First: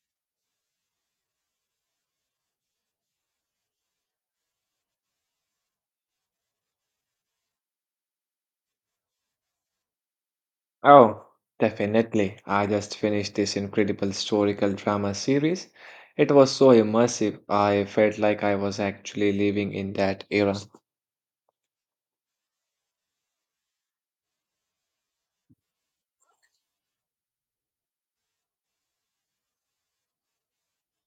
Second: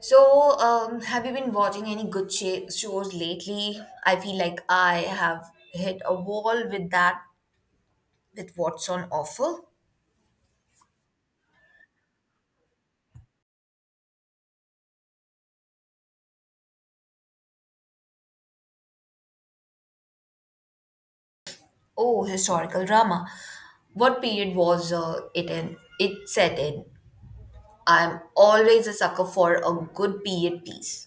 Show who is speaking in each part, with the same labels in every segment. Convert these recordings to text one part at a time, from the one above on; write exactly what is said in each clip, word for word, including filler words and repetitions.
Speaker 1: So, um, have you been watching any good sh- shows lately? I feel like I have hit a wall with that, with what's on offer.
Speaker 2: Oh, definitely. I just finished this incredible historical drama series. It was so immersive. I felt like I was actually living in that era.
Speaker 1: Oh, historical drama. What period was uh, it in? It set in. I'm always a sucker for a good period piece.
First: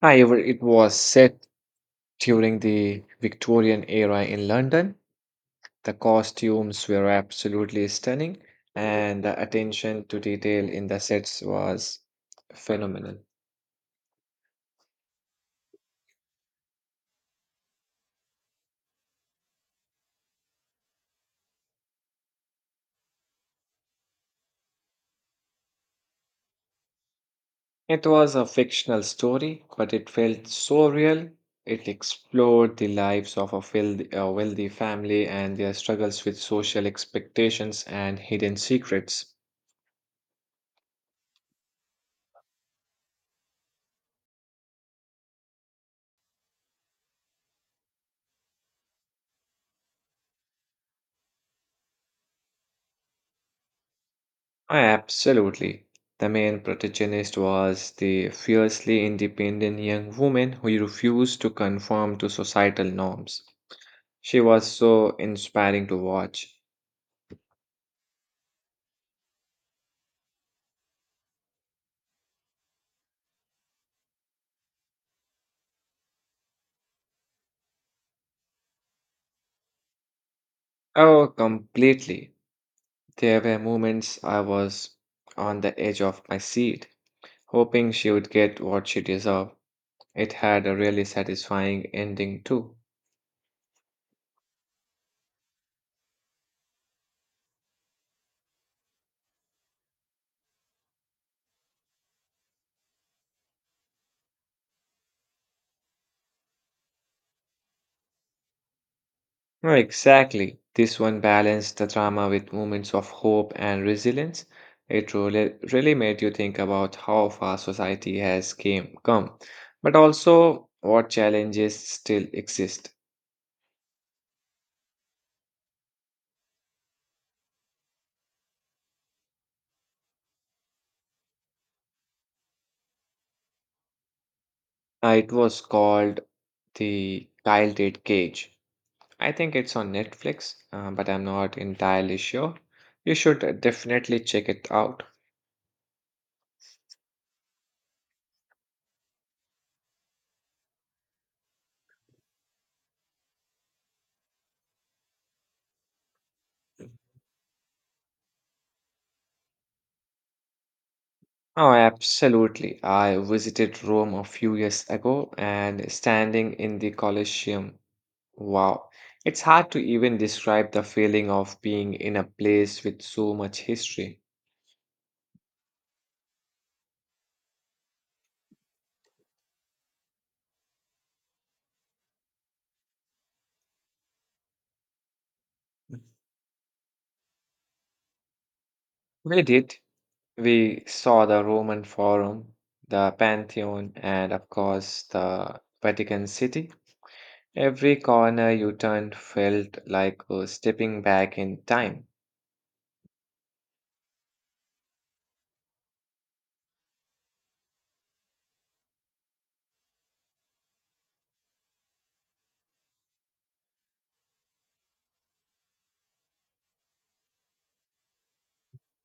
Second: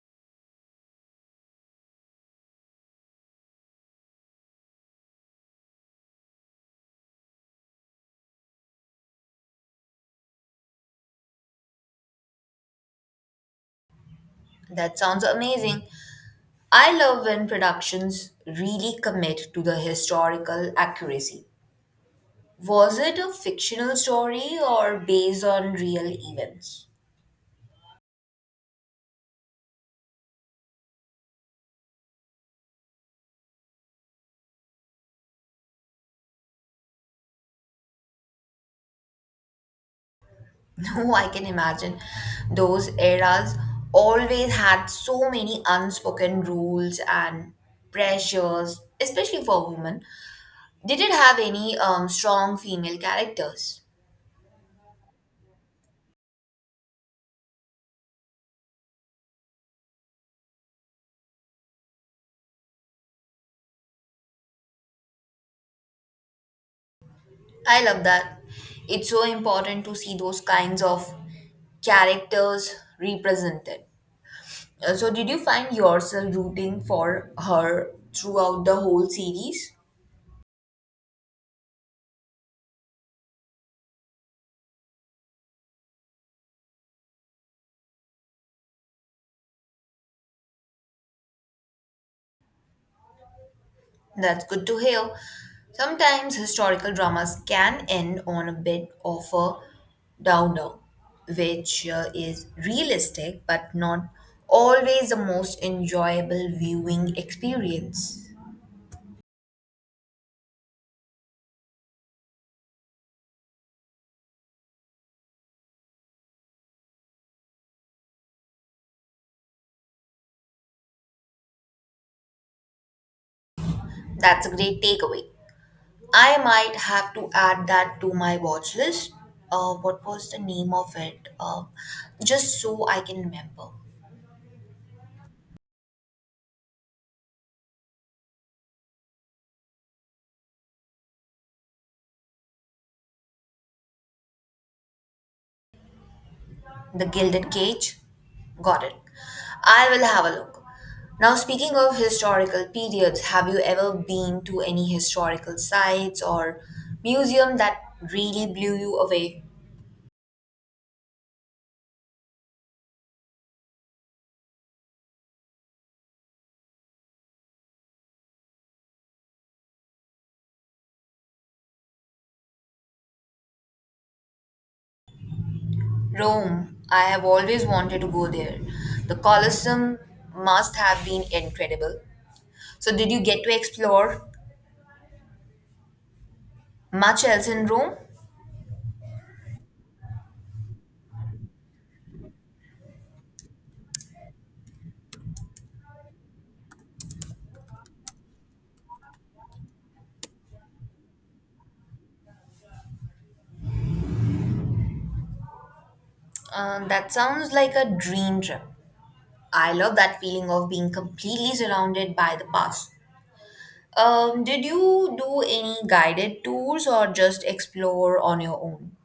Speaker 2: However, it was set during the Victorian era in London. The costumes were absolutely stunning, and the attention to detail in the sets was phenomenal.
Speaker 1: That sounds amazing. I love when productions really commit to the historical accuracy. Was it a fictional story or based on real events?
Speaker 2: It was a fictional story, but it felt so real. It explored the lives of a wealthy, a wealthy family and their struggles with social expectations and hidden secrets.
Speaker 1: No, I can imagine. Those eras always had so many unspoken rules and pressures, especially for women. Did it have any um, strong female characters?
Speaker 2: Absolutely. The main protagonist was the fiercely independent young woman who refused to conform to societal norms. She was so inspiring to watch.
Speaker 1: I love that. It's so important to see those kinds of characters represented. Uh, So, did you find yourself rooting for her throughout the whole series?
Speaker 2: Oh, completely. There were moments I was on the edge of my seat hoping she would get what she deserved. It had a really satisfying ending, too.
Speaker 1: That's good to hear. Sometimes historical dramas can end on a bit of a downer, which uh, is realistic but not always the most enjoyable viewing experience.
Speaker 2: No, exactly. This one balanced the drama with moments of hope and resilience. It really, really made you think about how far society has came, come, but also what challenges still exist.
Speaker 1: That's a great takeaway. I might have to add that to my watch list. Uh, what was the name of it? Uh, just so I can remember.
Speaker 2: Uh, it was called The Gilded Cage. I think it's on Netflix, uh, but I'm not entirely sure. You should uh, definitely check it out.
Speaker 1: The Gilded Cage? Got it. I will have a look. Now, speaking of historical periods, have you ever been to any historical sites or museum that really blew you away?
Speaker 2: Oh, absolutely. I visited Rome a few years ago and standing in the Colosseum. Wow. It's hard to even describe the feeling of being in a place with so much history.
Speaker 1: Rome. I have always wanted to go there. The Colosseum must have been incredible. So, did you get to explore much else in Rome?
Speaker 2: We did. We saw the Roman Forum, the Pantheon, and of course the Vatican City. Every corner you turned felt like uh, stepping back in time.
Speaker 1: Uh, that sounds like a dream trip. I love that feeling of being completely surrounded by the past. Um, did you do any guided tours or just explore on your own?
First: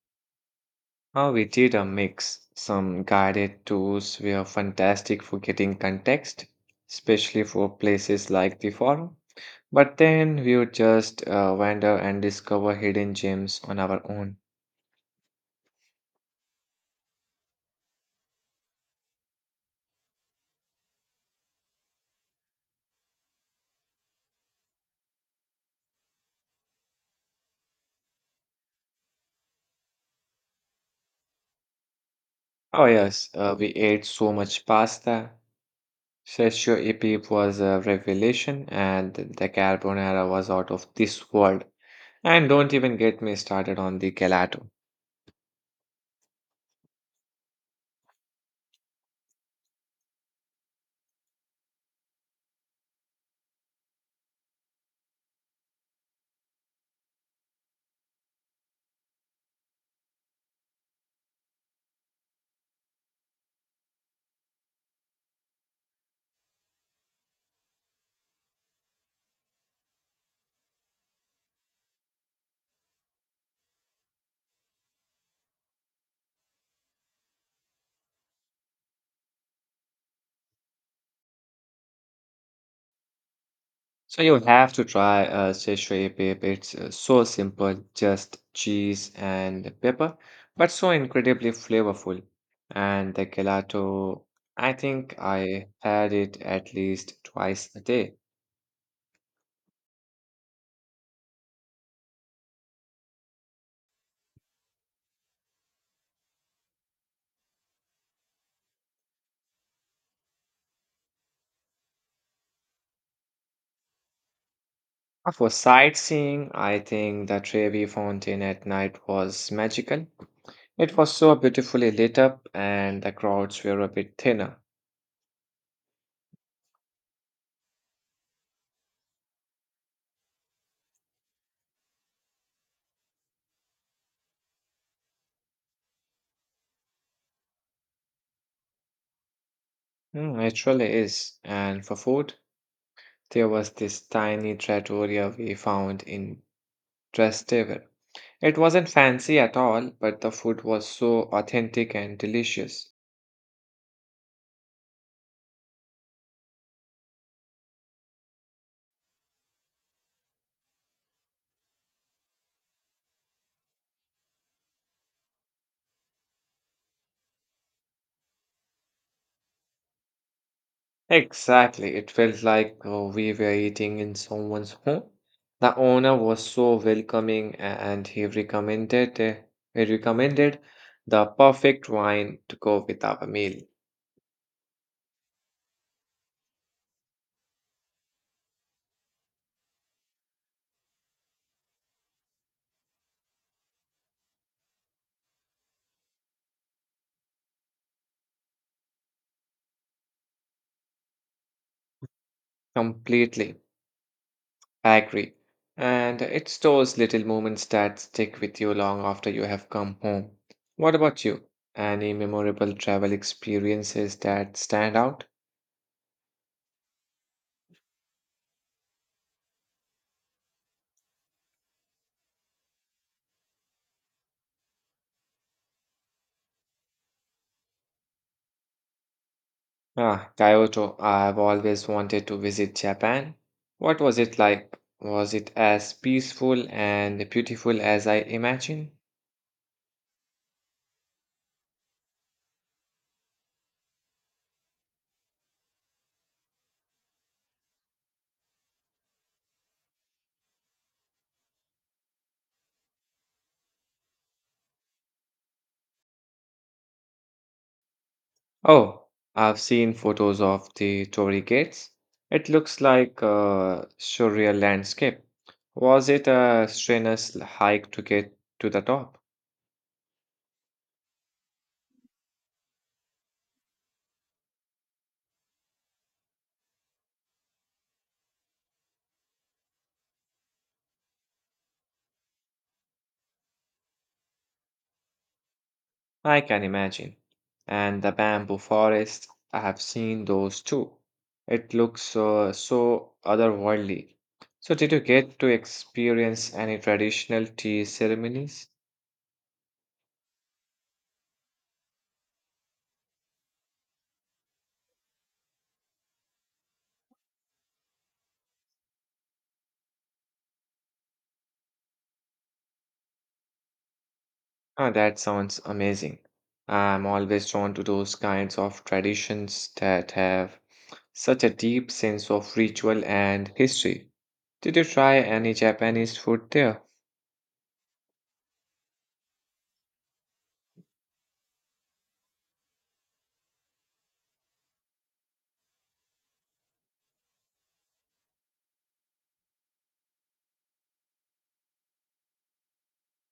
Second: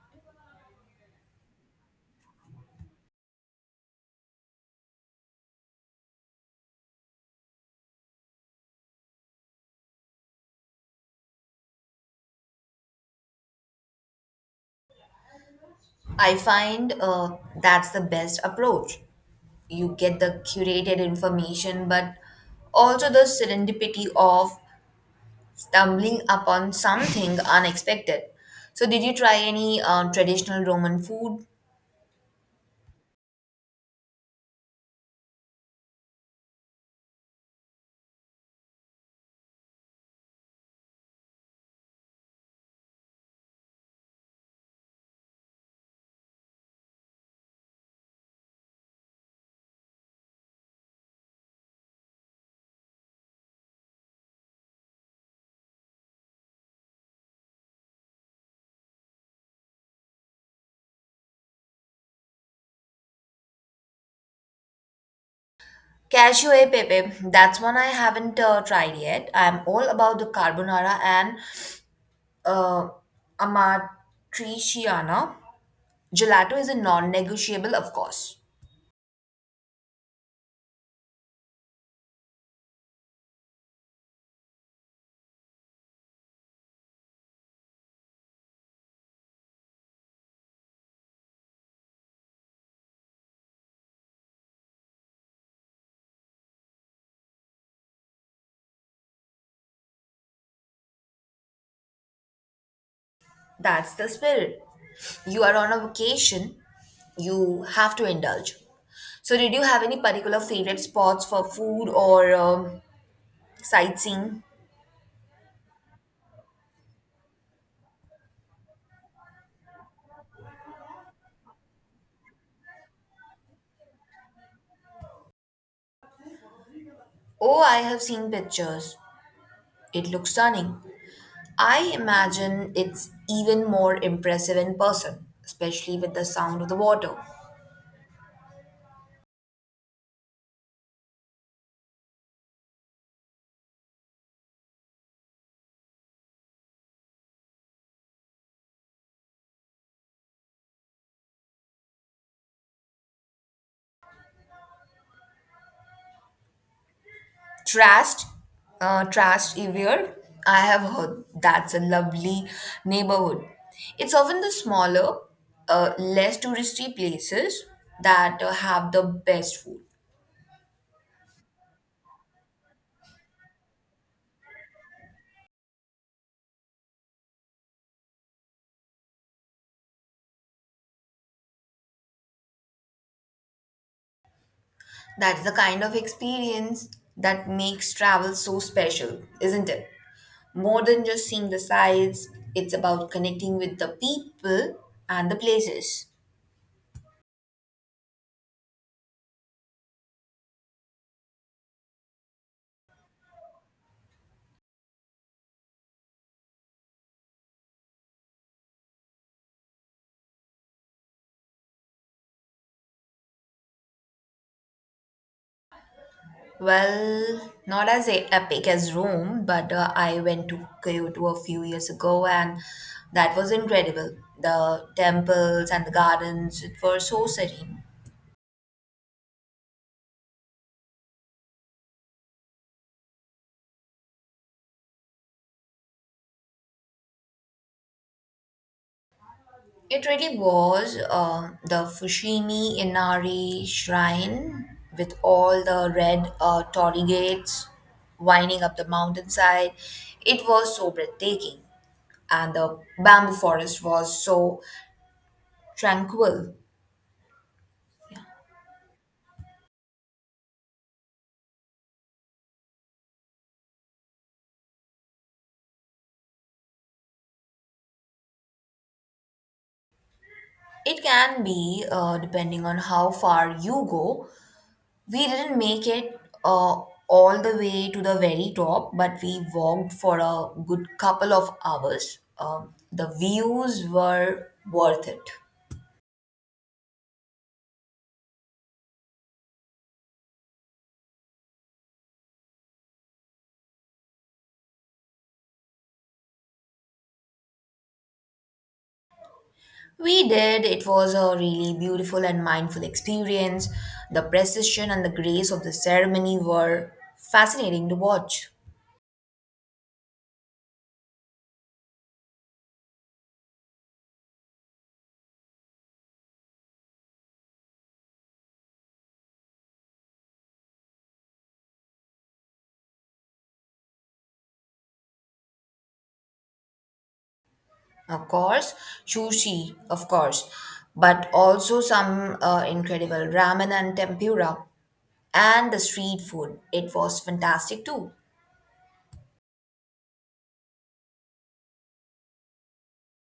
Speaker 2: How we did a mix. Some guided tours were fantastic for getting context, especially for places like the forum. But then we would just uh, wander and discover hidden gems on our own.
Speaker 1: I find uh, that's the best approach. You get the curated information, but also the serendipity of stumbling upon something unexpected. So, did you try any uh, traditional Roman food?
Speaker 2: Oh, yes, uh, we ate so much pasta. Cacio e pepe was a revelation, and the carbonara was out of this world. And don't even get me started on the gelato.
Speaker 1: Cashew e pepe, that's one I haven't uh, tried yet. I'm all about the carbonara and uh, amatriciana. Gelato is a non negotiable, of course.
Speaker 2: So you have to try uh, szechuan pep. It's uh, so simple, just cheese and pepper, but so incredibly flavorful. And the gelato, I think I had it at least twice a day.
Speaker 1: That's the spirit. You are on a vacation, you have to indulge. So, did you have any particular favorite spots for food or um, sightseeing?
Speaker 2: Uh, For sightseeing, I think the Trevi Fountain at night was magical. It was so beautifully lit up, and the crowds were a bit thinner.
Speaker 1: Oh, I have seen pictures. It looks stunning. I imagine it's even more impressive in person, especially with the sound of the water.
Speaker 2: Mm, it really is. And for food, there was this tiny trattoria we found in Trust table. It wasn't fancy at all, but the food was so authentic and delicious.
Speaker 1: Trashed, uh, trashed Evier. I have heard that's a lovely neighborhood. It's often the smaller, uh, less touristy places that uh, have the best food.
Speaker 2: Exactly, it felt like uh, we were eating in someone's home. The owner was so welcoming a- and he recommended uh, he recommended the perfect wine to go with our meal.
Speaker 1: That's the kind of experience that makes travel so special, isn't it? More than just seeing the sights, it's about connecting with the people and the places.
Speaker 2: Completely. I agree. And it's those little moments that stick with you long after you have come home. What about you? Any memorable travel experiences that stand out?
Speaker 1: Well, not as e- epic as Rome, but uh, I went to Kyoto a few years ago and that was incredible. The temples and the gardens it were so serene.
Speaker 2: Ah, Kyoto. I've always wanted to visit Japan. What was it like? Was it as peaceful and beautiful as I imagine?
Speaker 1: It really was um the Fushimi Inari shrine with all the red uh, torii gates winding up the mountainside. It was so breathtaking, and the bamboo forest was so tranquil.
Speaker 2: Oh, I've seen photos of the Torii Gates. It looks like a surreal landscape. Was it a strenuous hike to get to the top?
Speaker 1: It can be uh, depending on how far you go. We didn't make it uh, all the way to the very top, but we walked for a good couple of hours. Um, the views were worth it.
Speaker 2: I can imagine. And the bamboo forest, I have seen those too. It looks uh, so otherworldly. So, did you get to experience any traditional tea ceremonies?
Speaker 1: We did. It was a really beautiful and mindful experience. The precision and the grace of the ceremony were fascinating to watch.
Speaker 2: Ah, that sounds amazing. I'm always drawn to those kinds of traditions that have such a deep sense of ritual and history. Did you try any Japanese food there?
Speaker 1: Of course, sushi, of course, but also some uh, incredible ramen and tempura. And the street food, it was fantastic too.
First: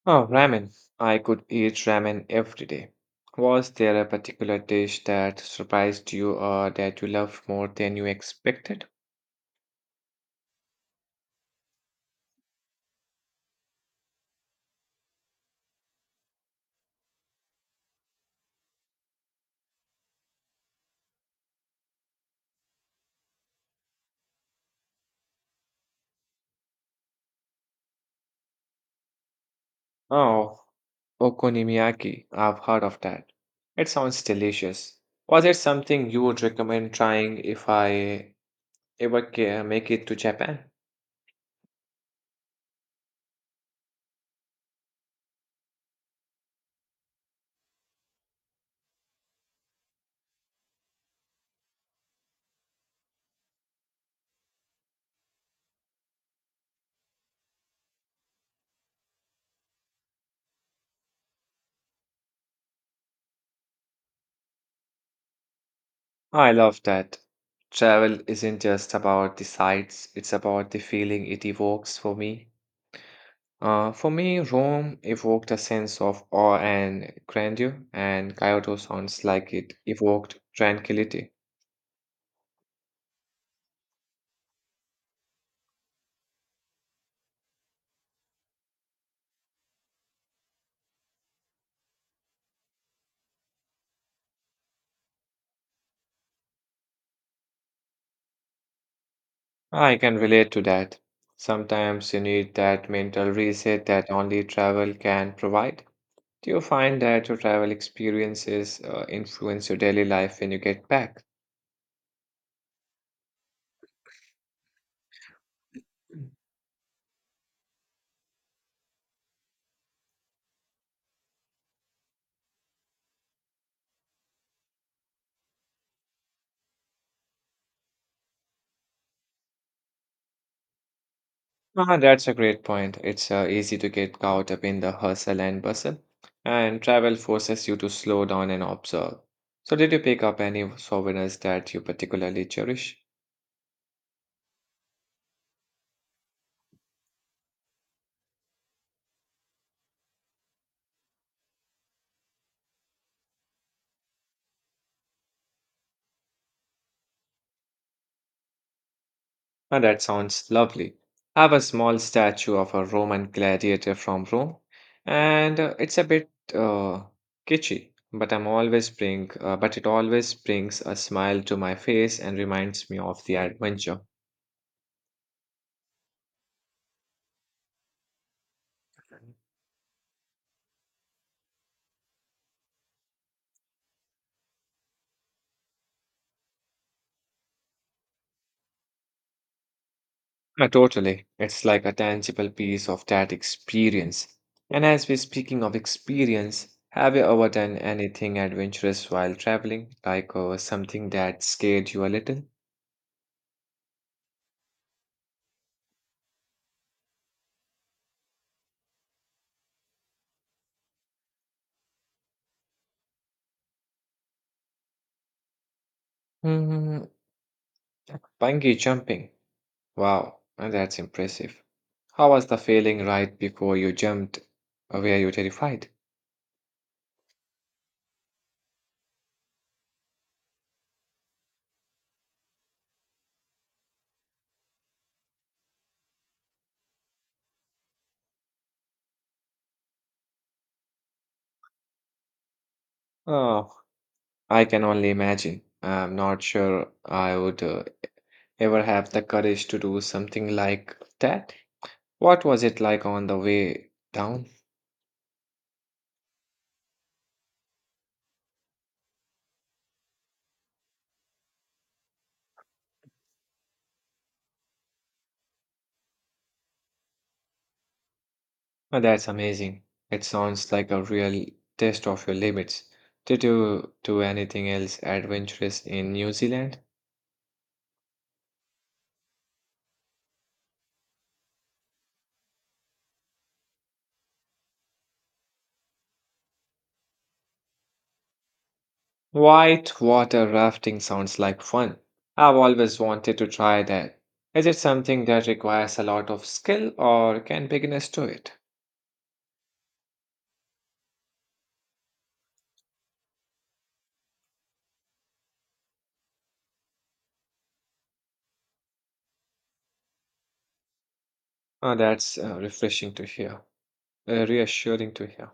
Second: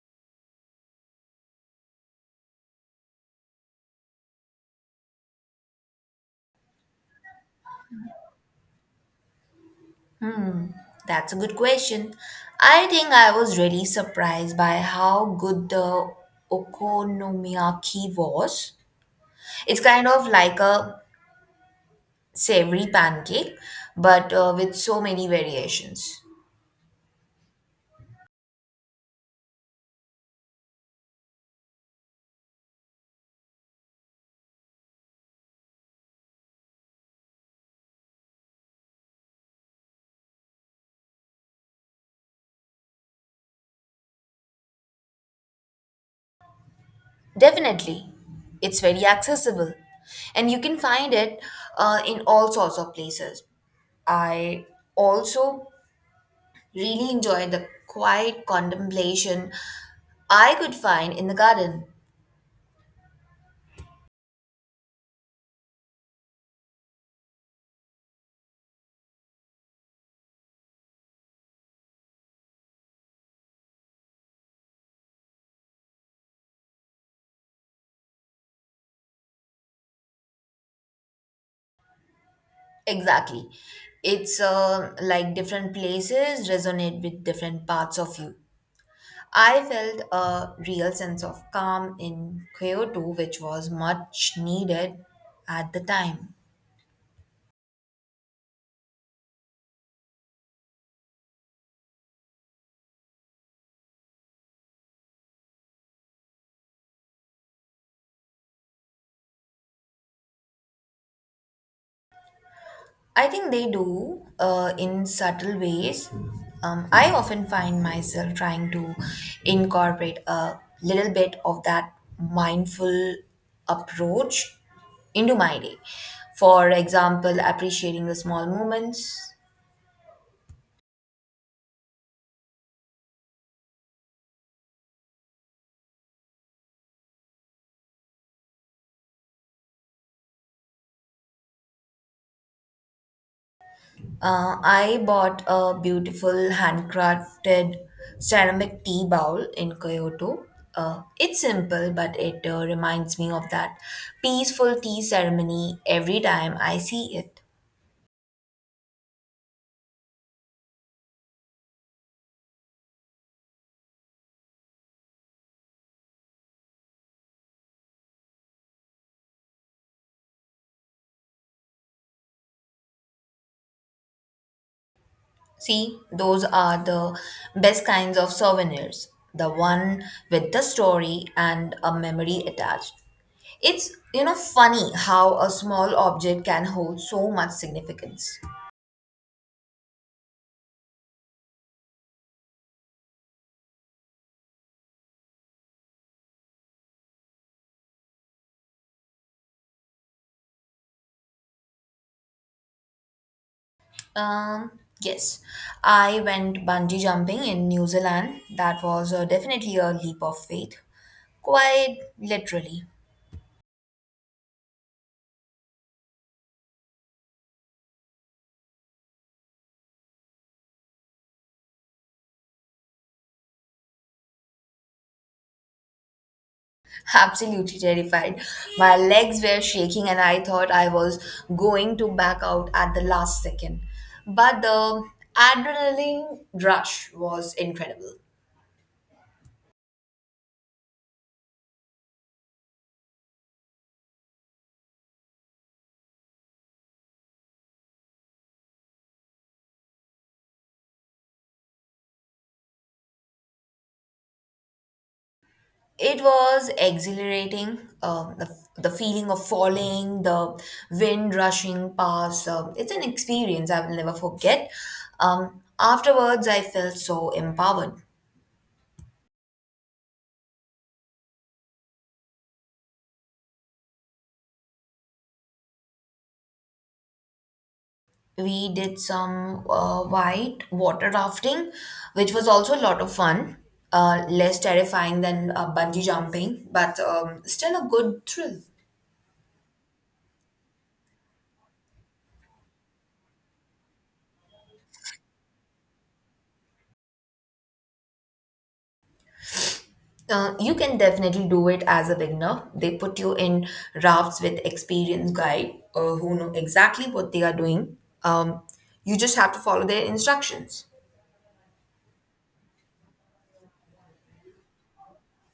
Speaker 2: Oh, ramen. I could eat ramen every day. Was there a particular dish that surprised you or that you loved more than you expected?
Speaker 1: That's a good question. I think I was really surprised by how good the okonomiyaki was. It's kind of like a savory pancake, but uh, with so many variations.
Speaker 2: Oh, okonomiyaki. I've heard of that. It sounds delicious. Was it something you would recommend trying if I ever ca- make it to Japan?
Speaker 1: Definitely, it's very accessible, and you can find it uh, in all sorts of places. I also really enjoy the quiet contemplation I could find in the garden.
Speaker 2: I love that. Travel isn't just about the sights, it's about the feeling it evokes for me. Uh, for me, Rome evoked a sense of awe and grandeur, and Kyoto sounds like it evoked tranquility.
Speaker 1: Exactly. It's uh, like different places resonate with different parts of you. I felt a real sense of calm in Kyoto, which was much needed at the time.
Speaker 2: I can relate to that. Sometimes you need that mental reset that only travel can provide. Do you find that your travel experiences uh, influence your daily life when you get back?
Speaker 1: I think they do uh, in subtle ways. Um, I often find myself trying to incorporate a little bit of that mindful approach into my day. For example, appreciating the small moments.
Speaker 2: Ah, that's a great point. It's uh, easy to get caught up in the hustle and bustle, and travel forces you to slow down and observe. So, did you pick up any souvenirs that you particularly cherish?
Speaker 1: Uh, I bought a beautiful handcrafted ceramic tea bowl in Kyoto. Uh, it's simple, but it uh, reminds me of that peaceful tea ceremony every time I see it.
Speaker 2: Ah, that sounds lovely. I have a small statue of a Roman gladiator from Rome, and uh, it's a bit uh, kitschy, but I'm always bring, uh, but it always brings a smile to my face and reminds me of the adventure.
Speaker 1: See, those are the best kinds of souvenirs. The one with the story and a memory attached. It's, you know, funny how a small object can hold so much significance.
Speaker 2: Uh, totally. It's like a tangible piece of that experience. And as we're speaking of experience, have you ever done anything adventurous while traveling? Like uh, something that scared you a little?
Speaker 1: Um, yes, I went bungee jumping in New Zealand. That was uh, definitely a leap of faith. Quite literally.
Speaker 2: Hmm, bungee jumping. Wow, uh, that's impressive. How was the feeling right before you jumped? Uh, Were you terrified?
Speaker 1: Absolutely terrified. My legs were shaking, and I thought I was going to back out at the last second. But the adrenaline rush was incredible.
Speaker 2: Oh, I can only imagine. I'm not sure I would uh, ever have the courage to do something like that. What was it like on the way down?
Speaker 1: It was exhilarating. Um, the, the feeling of falling, the wind rushing past. Um, it's an experience I will never forget. Um, afterwards, I felt so empowered.
Speaker 2: Oh, that's amazing. It sounds like a real test of your limits. Did you do anything else adventurous in New Zealand?
Speaker 1: We did some uh, white water rafting, which was also a lot of fun. Uh, less terrifying than uh, bungee jumping, but um, still a good thrill.
Speaker 2: White water rafting sounds like fun. I've always wanted to try that. Is it something that requires a lot of skill or can beginners do it?
Speaker 1: Uh, you can definitely do it as a beginner. They put you in rafts with experienced guide uh, who know exactly what they are doing. Um, you just have to follow their instructions.
Speaker 2: Oh, that's uh, refreshing to hear, uh, reassuring to hear.